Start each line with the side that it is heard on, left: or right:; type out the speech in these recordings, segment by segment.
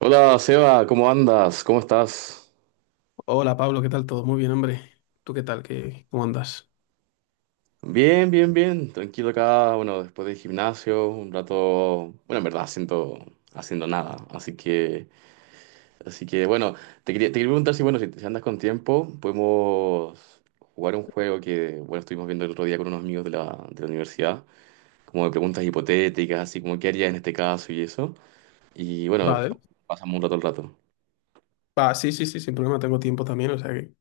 right: Hola Seba, ¿cómo andas? ¿Cómo estás?
left: Hola Pablo, ¿qué tal? ¿Todo muy bien, hombre? ¿Tú qué tal? ¿Qué, cómo andas?
right: Bien, bien. Tranquilo acá, bueno, después del gimnasio, un rato, bueno, en verdad haciendo nada. Así que, bueno, te quería preguntar si, bueno, si, si andas con tiempo, podemos jugar un juego que, bueno, estuvimos viendo el otro día con unos amigos de la universidad, como de preguntas hipotéticas, así como qué harías en este caso y eso. Y bueno,
left: Vale.
right: pasamos un rato al rato.
left: Va, sí, sí, sí, sin problema, tengo tiempo también, o sea que...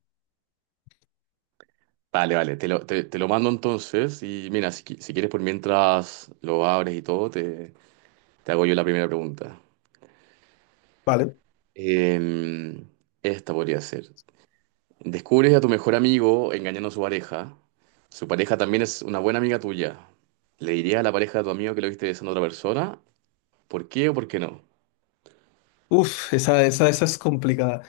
right: Vale, vale, te lo mando entonces y mira, si, si quieres por mientras lo abres y todo, te hago yo la primera pregunta.
left: Vale.
right: Eh, esta podría ser. Descubres a tu mejor amigo engañando a su pareja. Su pareja también es una buena amiga tuya. ¿Le dirías a la pareja de tu amigo que lo viste besando a otra persona? ¿Por qué o por qué no?
left: Uf, esa es complicada.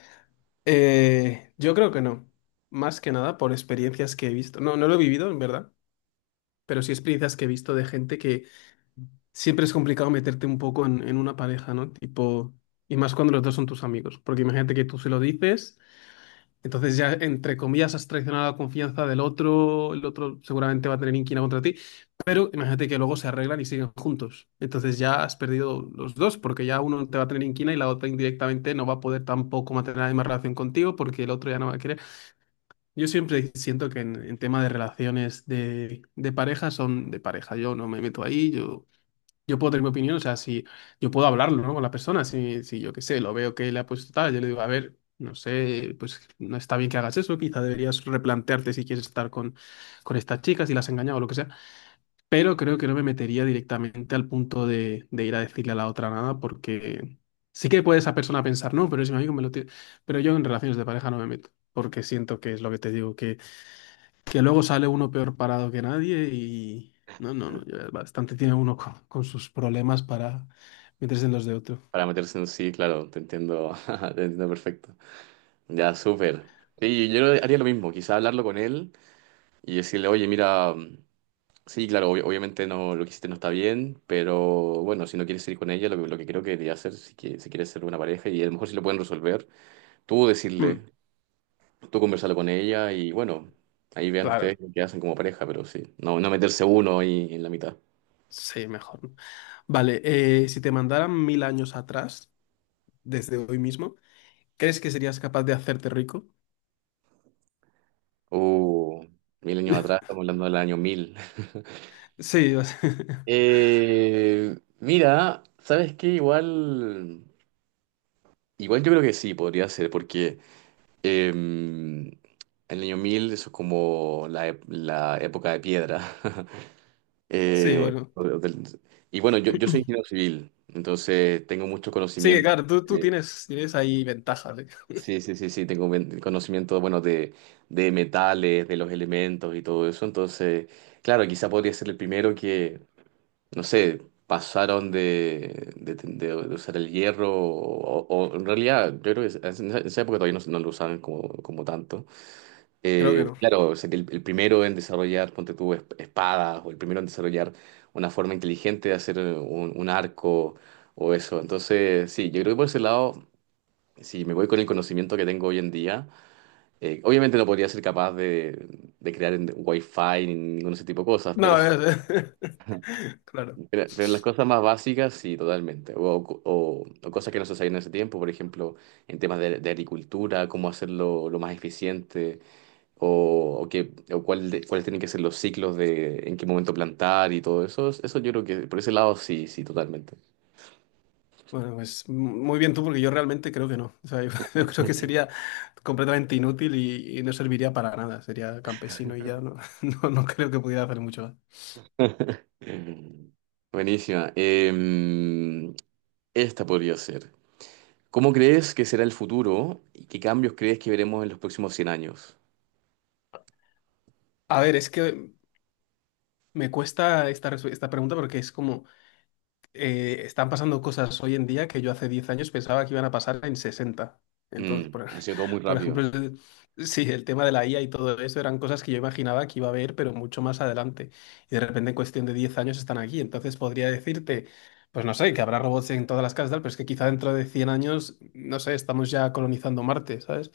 left: Yo creo que no. Más que nada por experiencias que he visto. No, no lo he vivido, en verdad, pero sí experiencias que he visto de gente que siempre es complicado meterte un poco en una pareja, ¿no? Tipo, y más cuando los dos son tus amigos, porque imagínate que tú se lo dices. Entonces ya, entre comillas, has traicionado la confianza del otro, el otro seguramente va a tener inquina contra ti, pero imagínate que luego se arreglan y siguen juntos. Entonces ya has perdido los dos, porque ya uno te va a tener inquina y la otra indirectamente no va a poder tampoco mantener la misma relación contigo porque el otro ya no va a querer. Yo siempre siento que en tema de relaciones de pareja son de pareja. Yo no me meto ahí, yo puedo tener mi opinión, o sea, si yo puedo hablarlo, ¿no? Con la persona, si yo qué sé, lo veo que le ha puesto tal, yo le digo, a ver, no sé, pues no está bien que hagas eso, quizá deberías replantearte si quieres estar con, estas chicas, si las has engañado o lo que sea, pero creo que no me metería directamente al punto de ir a decirle a la otra nada, porque sí que puede esa persona pensar, no, pero es mi amigo, me lo tiene, pero yo en relaciones de pareja no me meto, porque siento que es lo que te digo, que luego sale uno peor parado que nadie y no, no, no, ya bastante tiene uno con sus problemas para meterse en los de otro.
right: Para meterse en sí, claro, te entiendo, te entiendo perfecto. Ya, súper. Sí, yo haría lo mismo, quizá hablarlo con él y decirle, oye, mira... Sí, claro, obviamente no, lo que hiciste no está bien, pero bueno, si no quieres ir con ella, lo que creo que debería hacer, si, que, si quieres ser una pareja, y a lo mejor si lo pueden resolver, tú
left: Mm,
right: decirle, tú conversarlo con ella y bueno, ahí vean ustedes
left: claro,
right: qué hacen como pareja, pero sí, no, no meterse uno ahí en la mitad.
left: sí, mejor. ¿No? Vale, si te mandaran mil años atrás, desde hoy mismo, ¿crees que serías capaz de hacerte rico?
right: Uh, mil años atrás, estamos hablando del año mil.
left: Sí, o sea,
right: Eh, mira, ¿sabes qué? Igual, igual yo creo que sí, podría ser, porque... Em, el año 1000 eso es como la, la época de piedra.
left: sí, bueno.
right: O del- y bueno, yo soy ingeniero civil, entonces tengo mucho
left: Sí,
right: conocimiento.
left: claro, tú
right: de-
left: tienes, tienes ahí ventajas, ¿eh?
right: sí, sí, sí, sí, conocimiento, bueno, de metales, de los elementos y todo eso. Entonces, claro, quizá podría ser el primero que, no sé, pasaron de usar el hierro o, o en realidad, yo creo que en esa época todavía no, no lo usaban como, como tanto.
left: Creo que no.
right: Claro, sería el primero en desarrollar, ponte tú, espadas, o el primero en desarrollar una forma inteligente de hacer un arco o eso. Entonces, sí, yo creo que por ese lado, si me voy con el conocimiento que tengo hoy en día, obviamente no podría ser capaz de crear en Wi-Fi ni ningún ese tipo de cosas, pero,
left: No, es- claro.
right: pero en las cosas más básicas, sí, totalmente. O, o cosas que no se sabían en ese tiempo, por ejemplo, en temas de agricultura, cómo hacerlo lo más eficiente o, o cuáles tienen que ser los ciclos de en qué momento plantar y todo eso. Eso yo creo que por ese lado sí, sí, totalmente.
left: Bueno, pues m- muy bien tú, porque yo realmente creo que no. O sea, yo, yo creo que sería completamente inútil y no serviría para nada. Sería campesino y ya no, no, no creo que pudiera hacer mucho más.
right: Mm. Buenísima. Esta podría ser. ¿Cómo crees que será el futuro y qué cambios crees que veremos en los próximos 100 años?
left: A ver, es que me cuesta esta, esta pregunta porque es como, están pasando cosas hoy en día que yo hace 10 años pensaba que iban a pasar en sesenta. Entonces,
right: Sido todo muy
left: por ejemplo,
right: rápido.
left: sí, el tema de la IA y todo eso eran cosas que yo imaginaba que iba a haber, pero mucho más adelante. Y de repente, en cuestión de 10 años, están aquí. Entonces, podría decirte, pues no sé, que habrá robots en todas las casas, tal, pero es que quizá dentro de 100 años, no sé, estamos ya colonizando Marte, ¿sabes?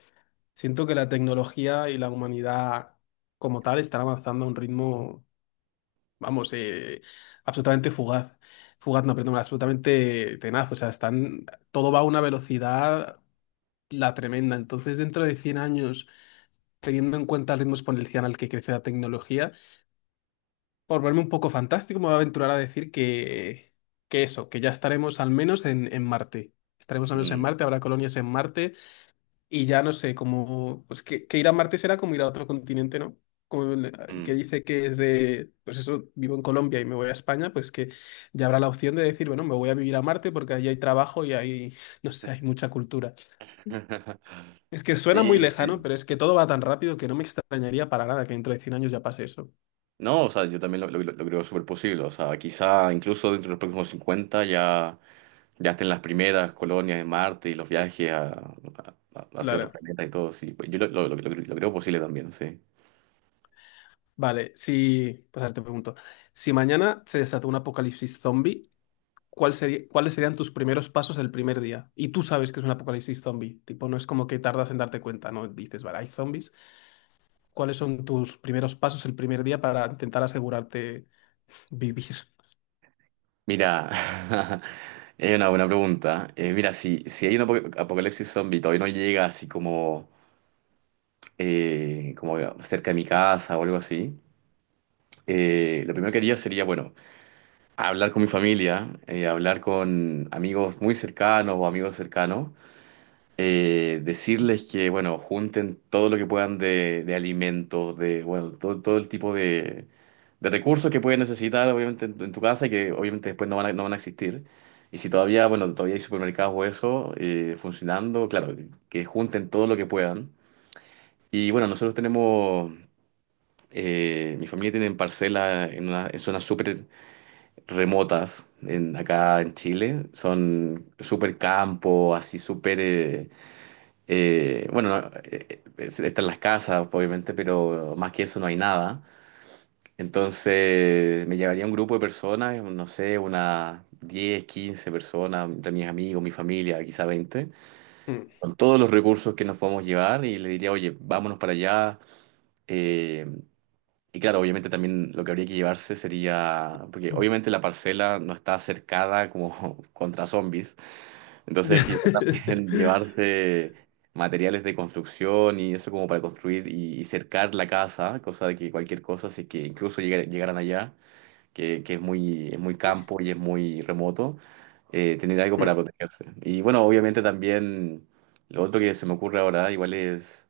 left: Siento que la tecnología y la humanidad como tal están avanzando a un ritmo, vamos, absolutamente fugaz. Fugaz, no, perdón, absolutamente tenaz. O sea, están, todo va a una velocidad la tremenda. Entonces, dentro de 100 años, teniendo en cuenta el ritmo exponencial al que crece la tecnología, por verme un poco fantástico, me voy a aventurar a decir que eso, que ya estaremos al menos en, Marte. Estaremos al menos en
right: Mm,
left: Marte, habrá colonias en Marte y ya no sé, como, pues que ir a Marte será como ir a otro continente, ¿no? Como el que
right: mm.
left: dice que es de, pues eso, vivo en Colombia y me voy a España, pues que ya habrá la opción de decir, bueno, me voy a vivir a Marte porque ahí hay trabajo y ahí, no sé, hay mucha cultura. Es que suena muy
right: Sí, sí.
left: lejano, pero es que todo va tan rápido que no me extrañaría para nada que dentro de 100 años ya pase eso.
right: No, o sea, yo también lo creo súper posible. O sea, quizá incluso dentro de los próximos 50 ya, ya estén las primeras colonias de Marte y los viajes hacia otros
left: Claro.
right: planetas y todo. Sí, pues yo lo creo posible también, sí.
left: Vale, si, pues ahora te pregunto, si mañana se desata un apocalipsis zombie, cuáles serían tus primeros pasos el primer día. Y tú sabes que es un apocalipsis zombie. Tipo, no es como que tardas en darte cuenta, ¿no? Dices, vale, hay zombies. ¿Cuáles son tus primeros pasos el primer día para intentar asegurarte vivir?
right: Mira, es una buena pregunta. Mira, si, si hay un apocalipsis zombie y todavía no llega así como, como cerca de mi casa o algo así, lo primero que haría sería, bueno, hablar con mi familia, hablar con amigos muy cercanos o amigos cercanos decirles que, bueno, junten todo lo que puedan de alimentos, de, bueno, todo, todo el tipo de recursos que pueden necesitar, obviamente, en tu casa y que obviamente después no van a, no van a existir. Y si todavía, bueno, todavía hay supermercados o eso funcionando, claro, que junten todo lo que puedan. Y bueno, nosotros tenemos, mi familia tiene parcelas en, en zonas súper remotas en, acá en Chile. Son súper campo, así súper... bueno, no, están las casas, obviamente, pero más que eso no hay nada. Entonces me llevaría un grupo de personas, no sé, unas 10 15 personas, entre mis amigos, mi familia, quizá 20
left: Mm.
right: con todos los recursos que nos podemos llevar y le diría, oye, vámonos para allá. eh, y claro, obviamente también lo que habría que llevarse sería, porque obviamente la parcela no está cercada como contra zombies, entonces quizás también llevarse materiales de construcción y eso como para construir y cercar la casa, cosa de que cualquier cosa, si es que incluso llegaran allá, que es muy campo y es muy remoto, tener algo para
left: Mm,
right: protegerse. Y bueno, obviamente también lo otro que se me ocurre ahora igual es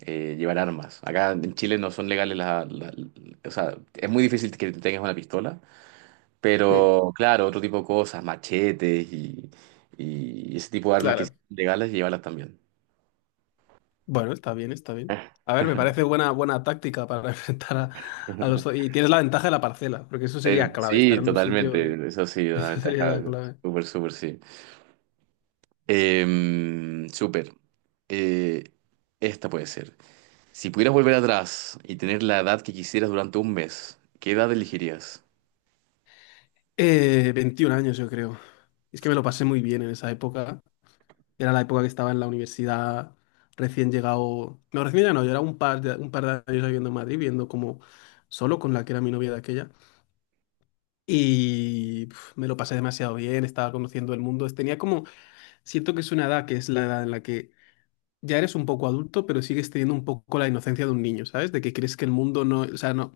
right: llevar armas. Acá en Chile no son legales las... o sea, es muy difícil que tengas una pistola,
left: mm,
right: pero claro, otro tipo de cosas, machetes y ese tipo de armas que sí
left: claro.
right: son legales, llevarlas también.
left: Bueno, está bien, está bien. A ver, me parece buena, buena táctica para enfrentar a los... Y tienes la ventaja de la parcela, porque eso sería clave, estar
right: Sí,
left: en un sitio,
right: totalmente. Eso sí, una
left: eso sería
right: ventaja
left: la clave.
right: súper, súper, sí. Súper. Eh, esta puede ser. Si pudieras volver atrás y tener la edad que quisieras durante un mes, ¿qué edad elegirías?
left: 21 años, yo creo. Es que me lo pasé muy bien en esa época. Era la época que estaba en la universidad, recién llegado. No, recién llegado no, yo era un par de años viviendo en Madrid, viendo como solo con la que era mi novia de aquella. Y pf, me lo pasé demasiado bien, estaba conociendo el mundo. Tenía como, siento que es una edad que es la edad en la que ya eres un poco adulto, pero sigues teniendo un poco la inocencia de un niño, ¿sabes? De que crees que el mundo no, o sea, no.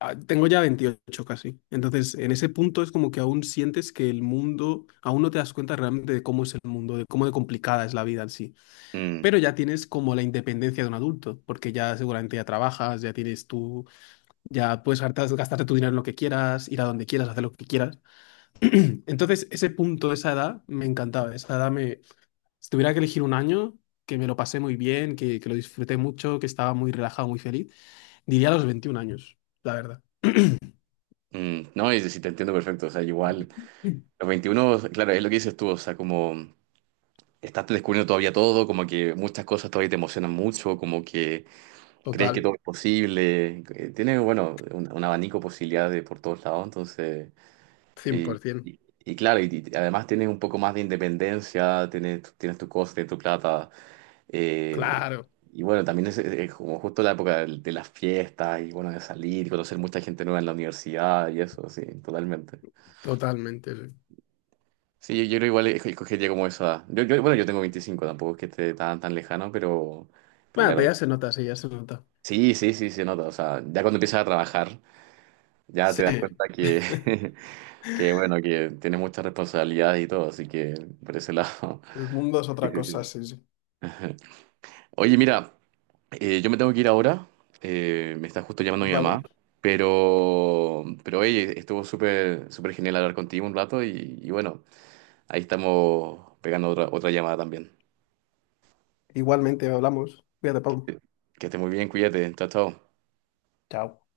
left: Ah, tengo ya 28 casi. Entonces, en ese punto es como que aún sientes que el mundo, aún no te das cuenta realmente de cómo es el mundo, de cómo de complicada es la vida en sí,
right: Mm,
left: pero ya tienes como la independencia de un adulto, porque ya seguramente ya trabajas, ya tienes tú, ya puedes gastarte tu dinero en lo que quieras, ir a donde quieras, hacer lo que quieras. Entonces, ese punto, esa edad, me encantaba. Esa edad me, si tuviera que elegir un año, que me lo pasé muy bien, que lo disfruté mucho, que estaba muy relajado, muy feliz, diría los 21 años, la verdad.
right: mm. No, y si te entiendo perfecto. O sea, igual.
left: Mm.
right: Los 21, claro, es lo que dices tú, o sea, como estás descubriendo todavía todo, como que muchas cosas todavía te emocionan mucho, como que crees que
left: Total,
right: todo es posible, tienes, bueno, un abanico de posibilidades por todos lados, entonces, y,
left: 100%.
right: y- y claro, y además tienes un poco más de independencia, tienes, tienes tu cosa, tienes tu plata, eh,
left: Claro,
right: y bueno, también es como justo la época de las fiestas y bueno, de salir y conocer mucha gente nueva en la universidad y eso, sí, totalmente.
left: totalmente, sí.
right: Sí, yo creo igual escogería como esa. Edad. Yo, bueno, yo tengo 25 tampoco es que esté tan, tan lejano, pero
left: Bueno,
right: claro.
left: pero ya se nota, sí, ya se nota.
right: Sí, sí, sí, se nota. O sea, ya cuando empiezas a trabajar, ya te
left: Sí,
right: das cuenta que, que bueno, que tienes muchas responsabilidades y todo, así que por ese lado.
left: el mundo es otra cosa, sí, sí.
right: Oye, mira, yo me tengo que ir ahora. Me está justo llamando mi
left: Vale.
right: mamá. Pero oye, estuvo súper, súper genial hablar contigo un rato y bueno, ahí estamos pegando otra, otra llamada también.
left: Igualmente hablamos. Cuídate, Pablo.
right: Que esté muy bien, cuídate. Chao, chao.
left: Chao.